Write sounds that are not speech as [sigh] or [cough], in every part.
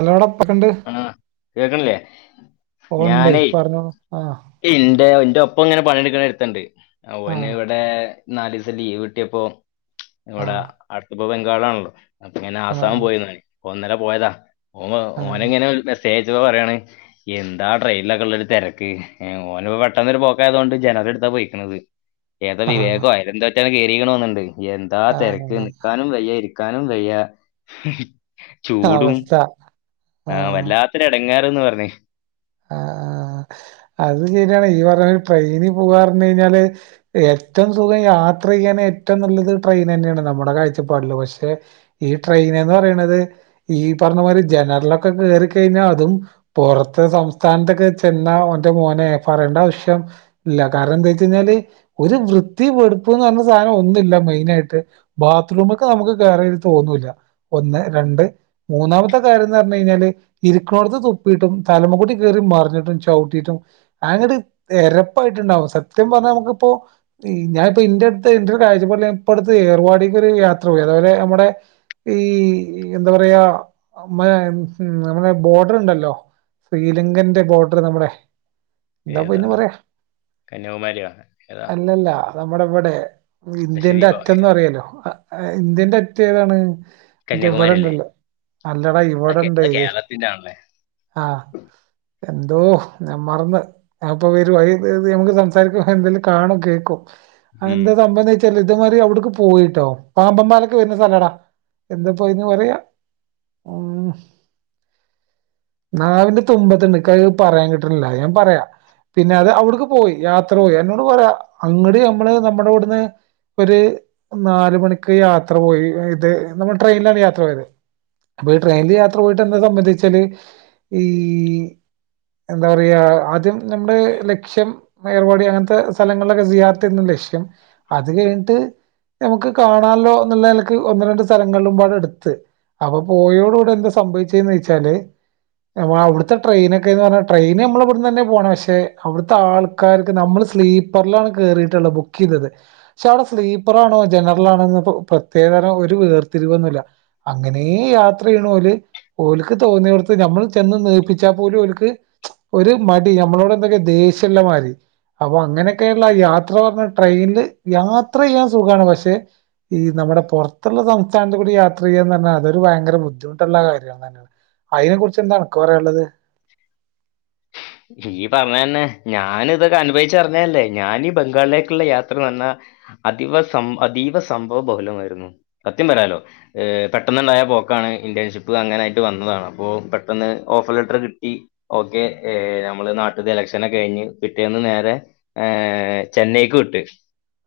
നല്ലോണം പക്കണ്ട് ആഹ് കേക്കണില്ലേ പോകണ്ടേ ഞാനേ പറഞ്ഞോളൂ ആ എന്റെ എന്റെ ഒപ്പം ഇങ്ങനെ പണിയെടുക്കണ എടുത്തണ്ട് ആ അവന് ഇവിടെ നാല് ദിവസം ലീവ് കിട്ടിയപ്പോ ആ ഇവിടെ അടുത്തപ്പോ ബംഗാളാണല്ലോ അപ്പ ഇങ്ങനെ ആ ആസാമ പോയിന്ന ഓനിന്നലെ പോയതാ ഓ ആ ഓന ഇങ്ങനെ മെസ്സേജ് പറയാണ് എന്താ ട്രെയിനിലൊക്കെ ഉള്ളരു തിരക്ക് ഓനപ്പ പെട്ടെന്നൊരു പോക്കായതുകൊണ്ട് ജനറർ എടുത്താ പോയിരിക്കുന്നത് ഏതാ ആ വിവേകോ ആയ എന്തോറ്റാണ് കയറിക്കണമ എന്നുണ്ട് എന്താ ആ തിരക്ക് നിൽക്കാനും വയ്യാ ഇരിക്ക ക്കാനും വയ്യ അവസ്ഥ ആഹ ആ വല്ലാത്തൊരു എടങ്ങാറന്ന് പറഞ്ഞേ ആഹ് അത് ശരിയാണ് ഈ പറഞ്ഞ ട്രെയിനി പോവാ പറഞ്ഞ കഴിഞ്ഞാല് ഏറ്റവും സുഖം യാത്ര ചെയ്യാൻ ഏറ്റവും നല്ലത് ട്രെയിൻ തന്നെയാണ് നമ്മുടെ കാഴ്ചപ്പാടില് പക്ഷെ ഈ ട്രെയിൻ എന്ന് പറയണത് ഈ പറഞ്ഞ മാതിരി ജനറലൊക്കെ കയറിക്കഴിഞ്ഞാൽ അതും പുറത്തെ സംസ്ഥ സംസ്ഥാനത്തൊക്കെ ചെന്ന അവന്റെ മോനെ പറേണ്ട ആവശ്യം ഇല്ല കാരണം എന്താ വെച്ച കഴിഞ്ഞാല് ഒരു വൃത്തി വെടിപ്പെന്ന പറഞ്ഞ സാധനം ഒന്നില്ല മെയിന് ആയിട്ട് ബാത്റൂമ ഒക്കെ നമുക്ക് കേറെൻ തോന്നൂല്ല ഒന്ന് രണ്ട് മൂന്നാമത്തെ കാര്യം എന്ന് പറഞ്ഞു കഴിഞ്ഞാല് ഇരുരിക്കണോടത്ത് തുപ്പിയിട്ടും തലമുകുടി കേറി മറിഞ്ഞിട്ടും ചവിട്ടിയിട്ടും അങ്ങട് നെരപ്പായിട്ടുണ്ടാവും സത്യം പറഞ്ഞാൽ നമുക്കിപ്പോ ഞാനിപ്പോ ഇന്റടുത്തെ ഇന്റെ ഒരു കാഴ്ചപ്പാടിൽ ഇപ്പടുത്ത് ഏർവാടേക്ക് ഒരു യാത്ര പോയി അതായത് നമ്മടെ ഈ എന്താ പറയാ മ നമ്മളെ ബോർഡർ ഉണ്ടല്ലോ ലിങ്കന്റെ ബോർഡർ നമ്മുടെ എന്താപ്പ ഏതാ ഇതിന് പറയാ കന്യാകുമാരിയോ ഏതാ അല്ലല്ല നമ്മുടെ ഇവിടെ ഇന്ത്യന്റെ ലക്ഷദ്വീപോ അറ്റന്ന് ഏതാ പറയാലോ ഇന്ത്യന്റെ അറ്റം ഏതാണ് മറ്റേ കന്യാകുമാരി അല്ലേ ഇവിടെണ്ടല്ലോ അല്ലടാ ഓക്കെ ഇവിടെണ്ട് കേരളത്തിന്റെ ആണല്ലേ ആഹ് എന്തോ ഞാൻ മറന്ന് അപ്പൊ വരും വഴി നമുക്ക് സംസാരിക്ക എന്തെലും കാണും കേക്കും ഉം എന്താ സംഭ ചെലത് മാറി അവിടക്ക് പോയിട്ടോ പാമ്പമ്പാലൊക്കെ വരുന്ന സ്ഥലടാ എന്താപ്പോ ഇതിന് പറയാ ഉ നാവിന്റെ തുമ്പത് പറയാൻ കിട്ടുന്നില്ല ഞാൻ പറയാ പിന്നെ അത് അവടുക്ക് പോയി യാത്ര പോയി എന്നോട് പറയാ അങ്ങടി നമ്മള് നമ്മുടെ ഇവിടുന്ന് ഒരു നാല് മണിക്ക് യാത്ര പോയി ഇത് നമ്മൾ ട്രെയിനിലാണ് യാത്ര പോയത് അപ്പൊ ട്രെയിനിൽ യാത്ര പോയിട്ട് എന്നെ സംബന്ധിച്ചാല് ഈ എന്താ പറയാ ആദ്യം നമ്മുടെ ലക്ഷ്യം മേർപടി അങ്ങനത്തെ സ്ഥലങ്ങളിലൊക്കെ ചെയ്യാത്തന്ന് ലക്ഷ്യം അത് കഴിഞ്ഞിട്ട് നമുക്ക് കാണാമല്ലോ എന്നുള്ള നിലക്ക് ഒന്ന് രണ്ട് സ്ഥലങ്ങളിലും പാട് എടുത്ത് അപ്പൊ പോയോടുകൂടെ എന്താ സംഭവിച്ചന്ന് വെച്ചാല് നമ്മ അവിടുത്തെ ട്രെയിനൊക്കെന്ന് പറഞ്ഞാൽ ട്രെയിൻ നമ്മൾ ഇവിടുന്ന് തന്നെ പോണെ പക്ഷെ അവിടുത്തെ ആൾക്കാർക്ക് നമ്മൾ സ്ലീപ്പ പറലാണ് കേയറിയിട്ടുള്ളത് ബുക്ക് ചെയ്തത് പക്ഷെ അവിടെ സ്ലീപ്പറാണോ ജനറൽ ആണോന്ന് പ്രത്യേക തരം ഒരു വേർത്തിരിവൊന്നുമില്ല അങ്ങനെ യാത്ര ചെയ്യണ പോലെ ഓലക്ക് തോന്നിയവടുത്ത് നമ്മൾ ചെന്ന് നിപ്പ ച്ചാൽ പോലും അവക്ക് ഒരു മടി നമ്മളോട് എന്തൊക്കെയ ദേഷ്യമുള്ള മാതിരി അപ്പൊ അങ്ങനെയൊക്കെയുള്ള ആ യാത്ര പറഞ്ഞ ട്രെയിനില് യാത്ര ചെയ്യാൻ സുഖമാണ് പക്ഷെ ഈ നമ്മുടെ പുറത്തുള്ള സംസ്ഥാനത്ത് കൂടി യാത്ര ചെയ്യുകന്ന് പറഞ്ഞാൽ അതൊരു ഭയങ്കര ബുദ്ധിമുട്ടുള്ള കാര്യമാണ് തന്നെ അതിനെ കുറിച്ച് എന്താണ് അനക്ക് പറയാൻ ഉള്ളത് [inaudible] ഈ പറഞ്ഞന്നെ. ഞാൻ ഇതൊക്കെ അനുഭവച്ചറിഞ്ഞതല്ലേ. ഞാനീ ബംഗാളിലേക്കുള്ള യാത്ര വന്നാ അതീവ സംഭവബഹുലമായിരുന്നു. സത്യം പറയാലോ. ഏ പെട്ടെന്നുണ്ടായാ പോക്കാണ്. ഇന്റേൺഷിപ്പ് അങ്ങനായിട്ട് വന്നതാണ്. അപ്പോൾ പെട്ടെന്ന് ഓഫർ ലെറ്റർ കി ഇ ഓക്കെ ഏ നമ്മള് നാട്ടീന്ന് എലക്ഷനൊക്കെ കയിഞ്ഞ് പിറ്റേന്ന് നേരെ ഏ ചെന്നൈക്ക് വിട്ട്.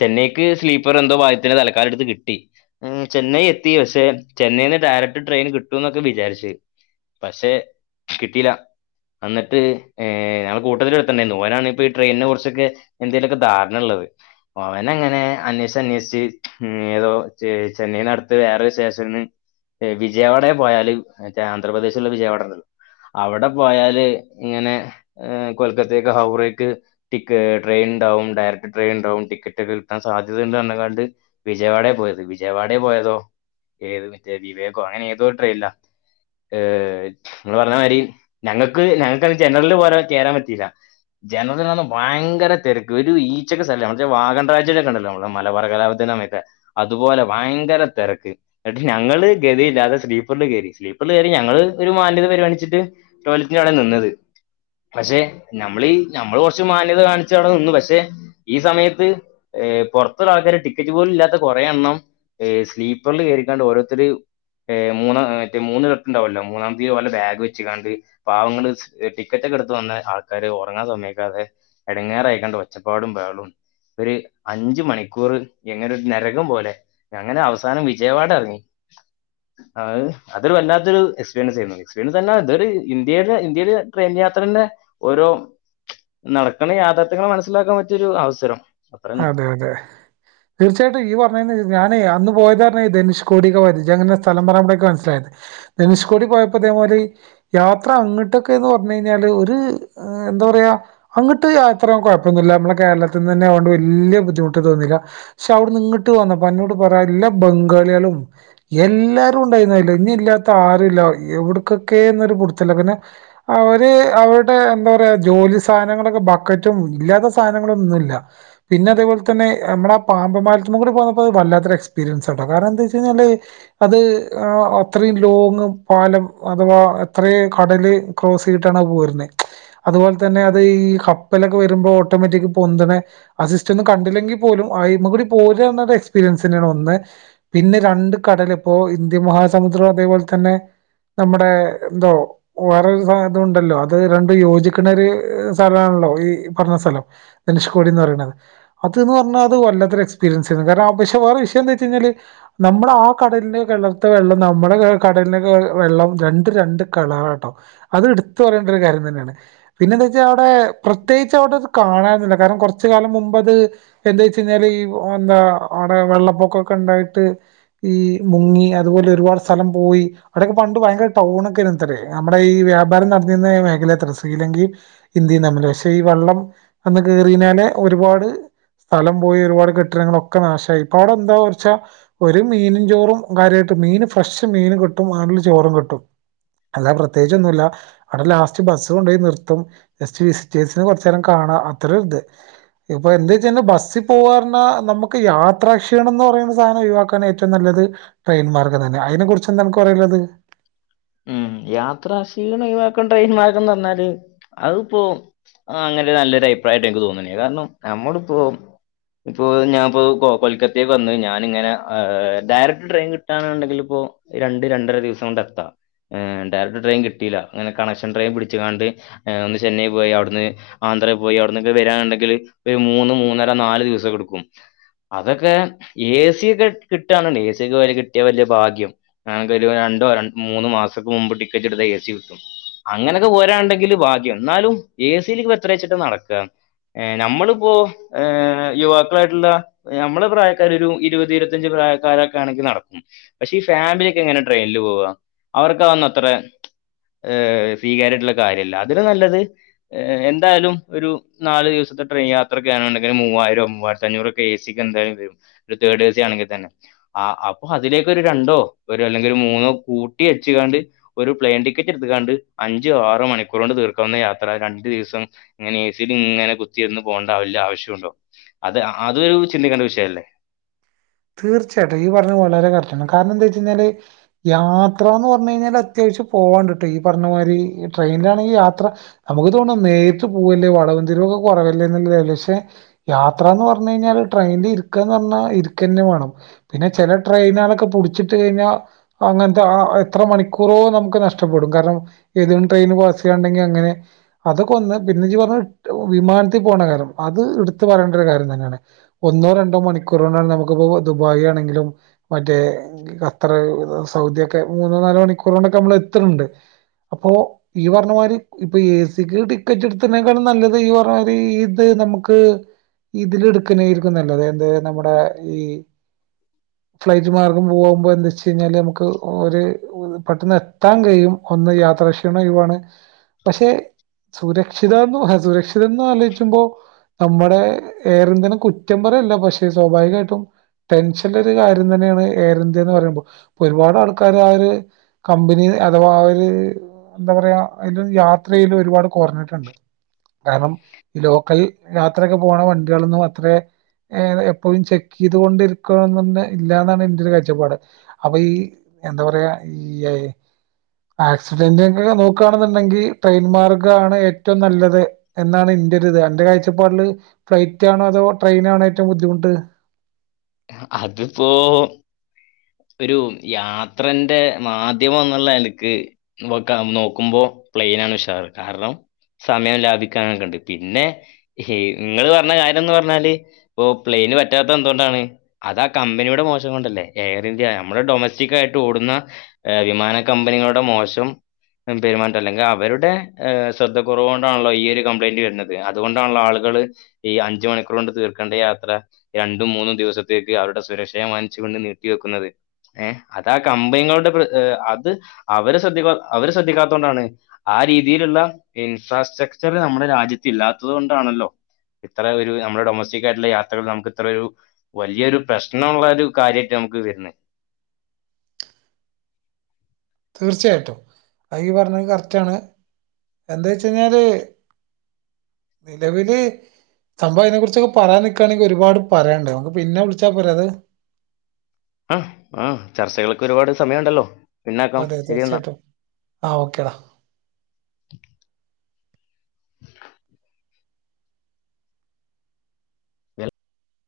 ചെന്നൈക്ക് സ്ലീപ്പർ എന്തോ ഭാഗ്യത്തിന് തലക്കാലടുത്ത് കിട്ടി. ഉം ചെന്നൈ എത്തി. പക്ഷേ ചെന്നൈയിന്ന് ഡയറക്ട് ട്രെയിൻ കിട്ടൂന്നൊക്കെ വിചാരിച്ച് പഷേ കിട്ടിലാ. അന്നിട്ട് ഏ കൂട്ടത്തിലൊരുത്തനുണ്ടായിരുന്നു. ഓനാണ് ഇപ്പ ട്രെയിനെ കുറിച്ചൊക്കെ എന്തേലൊക്കെ ധാരണള്ളത് ഓവനങ്ങെനെ അന്വേഷ്ച് അന്വേഷ്ച്ച് ഉ ഏതോ ചെന്നൈയിനട്ത്ത് വേറൊര് സ്റ്റേഷന്ന്ന് വിജയവാഡെ പോയാല് മറ്റേ ആന്ധ്രാപ്രദേശില്ള്ള വിജയവാഡെള്ളത് അവടെ പോയാല് ഇങ്ങനെ കൊൽക്കത്തയ്ക്ക് ഹൗറേക്ക് ടിക് ട്രെയിനുണ്ടാവും ഡയറക്ട് ട്രെയിൻ ഇണ്ടാവും ടിക്കറ്റ് ഒക്കെ വിൽക്കാൻ സാധ്യതണ്ടന്നു കണ്ട് വിജയവാഡെ പോയത്. വിജയവാഡെ പോയതോ ഏത് വിവേകോ അങ്ങനെ ഏതോരു ട്രെയിനിലാ ഏ എന്നറഞ്ഞമാതിരി ഞങ്ങൾക്ക് ഞങ്ങൾക്കന്ന്‌ ജനറല് പോലെ കേറാൻ പറ്റീല്ല. ജനറലന്ന് ഭയങ്കര തെരക്ക്. ഒരു ഈച്ചക്ക് സ്ഥലല്ല. മറ്റേ വാഗൺ ട്രാജെഡിക്കെണ്ടല്ലോ മ്മളെ മലബാർ കലാ [unintelligible] അതുപോലെ ഭയങ്കര തെരക്ക്. ന്നട്ട് ഞങ്ങള് ഗതിയില്ലാതെ സ്ലീപ്പറിൽ കയറി. സ്ലീപ്പറിൽ കയറി ഞങ്ങള് ഒരു മാന്യത പരിഗണിച്ച്ട്ട് ടോയ്ലറ്റ്ന്റോട നിന്നത്. പഷെ നമ്മളീ നമ്മള് കൊറച്ച് മാന്യത കാണിച്ചവടെ നിന്ന് പഷെ ഈ സമയത്ത് ഏ പൊറത് ആൾക്കാര് ടിക്കറ്റ് പോലുല്ലാത്ത കൊറെ എണ്ണം. സ്ലീപ്പർല് കേറിക്കാണ്ട് ഓരോരുത്തര്, ഏ് മൂന്ന മൂന്ന് കെട്ട്ണ്ടാവുല്ലോ. മൂന്നാമത്തിൽ ഓലെ ബാഗ് വെച്കാണ്ട് പാവങ്ങള് ടിക്കറ്റൊക്കെ എട്ത്ത് വന്ന ആൾക്കാര് ഒറങ്ങാൻ സമ്മയ്ക്കാതെ എടങ്ങാറായ്ക്കാണ്ട് ഒച്ചപ്പാടും ബഹളും. ഒര് അഞ്ച് മണിക്കൂർ എങ്ങനൊരു നരകം പോലെ അങ്ങനെ അവസാനം വിജയവാഡ ഇറങ്ങി. ആ അതൊരു വല്ലാത്ത ഒരു എക്സ്പീരിയൻസ് ആയിരുന്നു. എക്സ്പീരിയൻസർന്നാ അതൊര് ഇന്ത്യേല് ഇന്ത്യേല് ട്രെയിൻ യാത്രെന്റെ ഓരോ നടക്കണ യാഥാർത്ഥ്യങ്ങൾ മനസ്സിലാക്കാൻ പറ്റിയൊരു അവസരം. അത്ര അതെ അതെ. തീർച്ചയായിട്ടും ഈ പറഞ്ഞ ഞാനേ അന്ന് പോയതർഞ്ഞ ധനുഷ്കോടിക്കാ പോയത് ഇജങ്ങനെ സ്ഥലം പറയുമ്പെഴക്ക് ഴേ എൻക് മനസ്സിലായത്. ധനുഷ്കോടി പോയപ്പതേമാതിരി യാത്ര അങ്ങട്ടൊക്കെന്ന് പറഞ്ഞു കഴിഞ്ഞാല്. ഒരു എന്താ പറയാ അങ്ങട്ട് യാത്ര കുഴപ്പൊന്നുല്ല മ്മളെ കേരളത്തിന്നന്നൊണ്ട് വല്യ ബുദ്ധിമുട്ട് തോന്നില്ല. ക്ഷെ അവ്ട്ന്ന് ഇങ്ങട്ട് വന്നപ്പ അന്നോട് പറയാം എല്ലാ ബംഗാളികളും എല്ലാരുണ്ടായിന്നു അയില് ഇനില്ലാത്ത ആരുല്ല. എവിട്ക്കൊക്കെന്നൊരു പുട്ത്തല്ല പിന്നെ അവര് അവര്ടെ എന്താറയാ ജോലി സാധനങ്ങളൊക്കെ ബക്കറ്റും ഇല്ലാത്ത സാധനങ്ങളൊന്നുല്ല. പിന്നെ അതെ പോൽ തന്നെ നമ്മടെ പാമ്പം പാലത്തുമ്മേകൂടെ പോന്നപ്പോ വല്ലാത്ത എക്സ്പീരിയൻസാട്ടോ കാരണന്താച്ചയ്ഞ്ഞാല് അത് ആ അത്രേം ലോങ്ങ് പാലം അഥവാ അത്രേം കടല് ക്രോസ് ചെയ്ട്ടണ പോര്ണെ. അതുപോൽ തന്നെ അത് ഈ കപ്പലൊക്കെ വരുമ്പോ ഓട്ടോമാറ്റിക് പൊന്ത്‌ണെ അ സിസ്റ്റം കണ്ടില്ലെങ്കി പോലും അ്മ കൂടി പോരന്നത് എക്സ്പീരിയൻസന്നെണ് ഒന്ന് പിന്നെ രണ്ട് കടലപ്പോ ഇന്ത്യൻ മഹാസമുദ്രം അതേപൊല് തന്നെ നമ്മടെ എന്തോ വേറൊരു സാധ്യതയുണ്ടല്ലോ അത് രണ്ടും യോജിക്കണര് സ്ഥലാണല്ലോ ഈ പറഞ്ഞ സ്ഥലം ധനുഷകോടിന്ന് പറയണേ. അത് പറഞ്ഞ അത് വല്ലാതൊരു എക്സ്പീരിയൻസാരുന്നു കാരണം ക്ഷെ വേറെ വിഷയന്തെന്നുവെച്ചാല് നമ്മടെ ആ കടലിന് കിളർത്ത വെള്ളം നമ്മടെ കടലിനെ വെള്ളം രണ്ട് രണ്ട് കളറട്ടോ അത് എട്ത്ത് പറയേണ്ട ഒരു കാര്യം തന്നാണ് പിന്നെ ന്താച്ചാ അവടെ പ്രത്യേകിച്ച് അവ്ടെ ഒന്നും കാണാനൊന്നും ഇല്ല കാര്ണം കൊർച്ച് കാലം മുമ് ഇപ്പ അത് എന്തോയ്ച്ചെയ്ഞ്ഞാൽ ഈപ്പം എന്താ അയുടെ വെള്ളപ്പൊക്കൊക്കെ ഇണ്ടായിട്ട് ഈ മുങ്ങി അതുപോലെ ഒരുപാട് സ്ഥലം പോയി അയുടെയൊക്കെ പണ്ട് ഭയങ്കര ടൗൺ ഒക്കെ എയ്നു ഇത്രെയ് നമ്മെടെ ഈ വ്യാപാരം നട്ത്തീന്ന മേഖലെ ഇത്രെയ് ശ്രീലെങ്കിം ഇന്തിം തമ്മിൽ പക്ഷെ ഈ വള്ളം വന്ന് കെറിനാലെ ഒര്പാട് സ്ഥലം പോയി ഒരുപാട് കെട്ടിടങ്ങളൊക്കെ നാശായി ഇപ്പ അയുടെ എന്താ കൊറ്ച്ച് ആ ഒര് മീനും ചോറും കാര്യ ആയിട്ട് മീൻ ഫ്രഷ് മീന് കിട്ടും മാണ്ട് ഇള്ള ചോറും കിട്ടും. അല്ലാതെ പ്രത്യേയിച്ച് ഒന്നും ഇല്ലാ അയുടെ ലാസ്റ്റ് ബസ്സ് കൊണ്ടോയി നിർത്തും ജസ്റ്റ് വിസിറ്റേഴ്സിന് കൊർച്ചേരം കാണാം അത്രേം ഇണ്ട്. ഇപ്പൊ എന്തൊയ്ച്ചാന് ബസ്സി പോവാ പർണാ നമുക്ക് യാത്രാ ക്ഷീണംന്ന് പറയുന്ന സാനം ഒഴിവാക്കാൻ ഏറ്റവും നല്ലെത് ട്രെയിൻ മാർഗം തെന്നെ അയിനെ കുറിച്ച് എന്താ അൻക്ക് പറയാ ഇള്ളെത്? ഉം യാത്ര ക്ഷീണം ഒഴിവാക്കെണ്ട ട്രെയിൻ മാർഗംന്ന് പർണാൽ അത് ഇപ്പോ ആഹ് അങ്ങനെ ഒരു നല്ലൊരു അയിപ്രായായിട്ട് എനിക്ക് തോന്ന്ണ് അയിന് കാരണം നമ്മെൾ ഇപ്പോ ഇപ്പോ ഞാപ്പോ കൊ കൊൽക്കത്തേക്ക് വന്നെയ് ഞാന് ഇങ്ങനെ ഏഹ് ഡയറക്ട് ട്രെയിൻ കിട്ടാന് ഇണ്ടെങ്കിൽ ഇപ്പോ രണ്ട് രണ്ടര ദിവ്സം കൊണ്ട് എത്താ ഏഹ് ഡയറെക്ട് ട്രെയിൻ കിട്ടീലാ അങ്ങനെ കണക്ഷെൻ ട്രെയിൻ പിട്ച്ച് കാണ്ട് ഏഹ് ഒന്ന് ചെന്നൈ പോയി അയുട്ന്ന് ആന്ധ്രെ പോയി അയുട്ന്നൊക്കെ വെരാണ്‌ന്ന് ഇണ്ടെങ്കിൽ ഒര് മൂന്ന് മൂന്നെര നാല് ദിവ്സം ഒക്കെ ഇട്ക്കും. അതൊക്കെ എ സിയൊക്കെ കിട്ടാന്ന് ഇണ്ടെങ്കി എ സിയെക്കെ വല്യ കിട്ടിയാ വല്ല്യ ഭാഗ്യം. ഞങ്ങെക്ക് ഒരു രണ്ടോ റൺ മൂന്നോ മാസൊക്കെ മുമ്പ് ടിക്കെറ്റ് ഇട്ത്താ എ സി കിട്ടും അങ്ങനൊക്കെ പോരാ ഇണ്ടെങ്കിൽ ഭാഗ്യം ഇന്നാലും എ സിൽക്കെ ഇപ്പ എത്രെച്ച്ട്ടാ നട്ക്കാ ഏഹ് ഞമ്മളിപ്പോ ഏഹ് യുവാക്കെളായിട്ട് ഇള്ള ഇപ്പ ഞമ്മളെ പ്രായക്കാര് ഒരു ഇരുപെത് ഇരത്തഅഞ്ച് പ്രായക്കാരൊക്കെ ആണെങ്കി നട്ക്കും. പക്ഷെ ഈ ഫാമിലി ഒക്കെ എങ്ങനെ ട്രെയിനിൽ പോവാ അവർക്ക് അതൊന്നും അത്രെ ഏഹ് സ്വീകാര്യ ആയിട്ട് ഇള്ള കാര്യ അല്ല അതിലും നല്ലെത് ഏഹ് എന്തായാലും ഒരു നാല് ദിവസത്തെ ട്രെയിൻ യാത്ര ഒക്കെ ആണ്ന്ന് ഇണ്ടെങ്കിൽ ഒരു മൂവായിരോ മൂവായിരത്തി അഞ്ഞൂറൊ ക്കെ എ സിക്ക് എന്തായാലും വെരും ഒര് തേർഡ് എ സി ആണെങ്കി തെന്നെ ആഹ് അപ്പൊ അതിലേക്ക് ഒരു രണ്ടോ ഒര് അല്ലെങ്കി ഒര് മൂന്നോ കൂട്ടി അട്ച്ച് കാണ്ട് ഒരു പ്ലെയിൻ ടിക്കെറ്റ് ഇട്ത്ത്ക്കാണ്ട് അഞ്ചോ ആറോ മണിക്കൂറോണ്ട് തീർക്കാവുന്ന യാത്ര രണ്ട് ദിവ്സം ഇങ്ങനെ എ സിൽ ഇങ്ങനെ കുത്തിര്ന്ന് പോണ്ടെ വല്ല ആവ്ശ്യം ഇണ്ടോ അത് അതൊരു ചിന്തിക്കേണ്ട വിഷയ അല്ലെ? തീർച്ചയായിട്ടും ഇയ്യ് പർണെ വളരെ കറക്റ്റാണ് കാരണം എന്താന്ന് ചോയിച്ചെഴിഞ്ഞാൽ യാത്രാന്ന് പർണ് കഴിഞ്ഞാൽ അത്യാവശ്യം പോവാ ഇണ്ട്ട്ടോ ഇയ്യ് പർണ മായിരി ട്രെയിനിലാണെങ്കി യാത്ര നമ്മെക്ക് തോണ നേരിട്ട് പോവല്ലെ വളവും തിരുവൊക്കെ കൊവല്ലെ എന്ന്ള്ളെത് പക്ഷെ യാത്രാന്ന് പർണ് കഴിഞ്ഞാല് ട്രെയിൻൽ ഇരിക്കാന്ന് പർണാ ഇര്ക്കെന്നെ വാണം. പിന്നെ ചെല ട്രെയിനാളൊക്കെ പുട്ച്ച്ട്ട് കഴിഞ്ഞാ അങ്ങെൻത്തെ ആഹ് എത്ര മണിക്കൂറോ നമുക്ക് നഷ്ടപ്പെടും കാര്ണം ഏതെങ്കിലും ട്രെയിൻ പാസെയ്യാൻ ഇണ്ടെങ്കി അങ്ങനെ അതൊക്കെ ഒന്ന് പിന്നെ ഇജ് പർണ മാതിരി വിമാനത്തി പോണ്ട കാര്യം അത് ഇട്ത്ത് പറയേണ്ട ഒരു കാര്യം തെന്നെയാണ്. ഒന്നോ രണ്ടോ മണിക്കൂറോണ്ടാണ് നമുക്ക് ഇപ്പോ ദുബായി ആണെങ്കിലും മറ്റേ ഖത്തെർ ഇത് സൗദി ഒക്കെ മൂന്നോ നാലോ മണിക്കൂറോണ്ടൊക്കെ നമ്മൾ എത്ത്ൺ ഇണ്ട് അപ്പോ ഇയ്യ് പർണ മായിരി ഇപ്പ എ സിക്ക് ടിക്കെറ്റ് ഇട്ത്ത്നേക്കാളും നല്ലെത് ഇയ്യ് പർണ മാരി ഇത് നമുക്ക് ഇതിൽ ഇട്ക്കെന്നെയ്രിക്കും നല്ലെത് എന്ത് നമ്മുടെ ഈ ഫ്ലൈറ്റ് മാർഗം പോകാവുമ്പോ എന്താച്ച് കഴിഞ്ഞാല് നമുക്ക് ഒര് പെട്ടെന്ന് എത്താൻ കഴിയും ഒന്ന് യാത്രക്ഷീണം ഒഴിവാണ് പക്ഷെ സുരക്ഷിതാന്നും ഏഹ് സുരക്ഷി ഇത്രെ ഒന്നും ആലോയ്ച്ചുമ്പോ നമ്മുടെ എയർ ഇന്ത്യനെ കുറ്റം പറയല്ല പക്ഷെ സ്വാഭാവികായി ട്ടും ടെൻഷന്റെ ഒരു കാര്യം തന്നെയാണ് എയർ ഇന്ത്യന്ന് പറിയിമ്പോ ഒരുപാട് ആൾക്കാര് ആ ഒര് കമ്പനിന്ന് അഥവാ ഒര് എന്താ പറയാ അയിലൊന്നും യാത്ര ചെയ്യൽ ഒരുപാട് കൊർൺട്ട് ഇണ്ട് കാര്ണം ഈ ലോക്കെൽ യാത്രയൊക്കെ പോണ വണ്ടിയാൾ ഒന്നും അത്രെ ഏതാ എപ്പോഴും ചെക്കീയ്ത് കൊണ്ട് ഇരിക്കെൽ ഒന്നും തെന്നെ ഇല്ലാന്ന് ആണ് ഇന്റെ ഒരു കാഴ്ചപ്പാട്. അപ്പ ഈ എന്താ പറയാ ഇയ്യെ ആക്സിഡന്റൊ ക്കെ നോക്കുകയാണെന്നുണ്ടെങ്കിൽ ട്രെയിൻ മാർഗാണ് ഏറ്റവും നല്ലത്. എന്നാണ് ഇന്റെ ഒരു ഇത് അന്റെ കാഴ്ചപ്പാടില് ഫ്ലൈറ്റ് ആണോ അതോ ട്രെയിനാണോ ഏറ്റവും ബുദ്ധിമുട്ട്? അതിപ്പോ ഒരു യാത്രന്റെ മാധ്യമംന്നുള്ള എനിക്ക് ക്ക നോക്കുമ്പോ പ്ലെയിനാണ് ഉഷാറ് കാരണം സമയം ലാഭിക്കാനൊക്കെണ്ട് പിന്നെ ഹേയ് ങ്ങള് പറഞ്ഞ കാര്യം എന്ന് പറഞ്ഞാല് ഇപ്പൊ പ്ലെയിന് പറ്റാത്ത തെ എന്തു കൊണ്ടാണ് അതാ കമ്പനിയുടെ മോശം കൊണ്ടല്ലേ എയർ ഇന്ത്യ നമ്മുടെ ഡൊമസ്റ്റിക് ആയിട്ട് ഓടുന്ന ഏഹ് വിമാന കമ്പനികളുടെ മോശം പെരുമാറ്റം അല്ലെങ്കിൽ അവരുടെ ഹ് ശ്രദ്ധ കുറവ് കൊണ്ടാണല്ലോ ഈ ഒരു കംപ്ലൈന്റ് വരുന്നത് അതു കൊണ്ടാണല്ലോ ആളുകള് ഈ അഞ്ചു മണിക്കൂർ കൊണ്ട് തീർക്കേണ്ട യാത്ര രണ്ടും മൂന്നും ദിവസത്തെ അവരുടെ സുരക്ഷയെ മാനിച്ചു കൊണ്ട് നീട്ട വെക്കുന്നത് ഏഹ് അതാ കമ്പനികളുടെ അത് അവര് ശ്രദ്ധിക്ക അവര് ശ്രദ്ധിക്കാത്തത് കൊണ്ടാണ് ആഹ് രീതിയിലുള്ള ഇൻഫ്രാസ്ട്രക്ചർ നമ്മുടെ രാജ്യത്ത് ഇല്ലാത്തത് കൊണ്ടാണല്ലോ ഇത്ര ഒരു നമ്മുടെ ഡൊമസ്റ്റിക് ആയിട്ടുള്ള യാത്രകൾ നമുക്ക് ഇത്ര ഒരു വല്ല്യരു പ്രശ്നള്ള ഒരു കാര്യയിട്ട് നമുക്ക് വരുന്നത് തീർച്ചയായിട്ടും അയി പറഞ്ഞത് കറക്റ്റ് ആണ് എന്താ വെച്ച കഴിഞ്ഞാല് നിലവില് സംഭവ അയിനെ കുറിച്ചൊക്കെ പറയാൻ നിൽക്കാണെങ്ക ഒരുപാട് പറയാണ്ടാവും നമുക്ക് പിന്നെ വിളിച്ചാൽ പോരെ അത് ആഹ് ആഹ് ചർച്ചകളൊക്കെ ഒരുപാട് സമയണ്ടല്ലോ അതെ തീർച്ചയായിട്ടും ആഹ് ഓക്കെടാ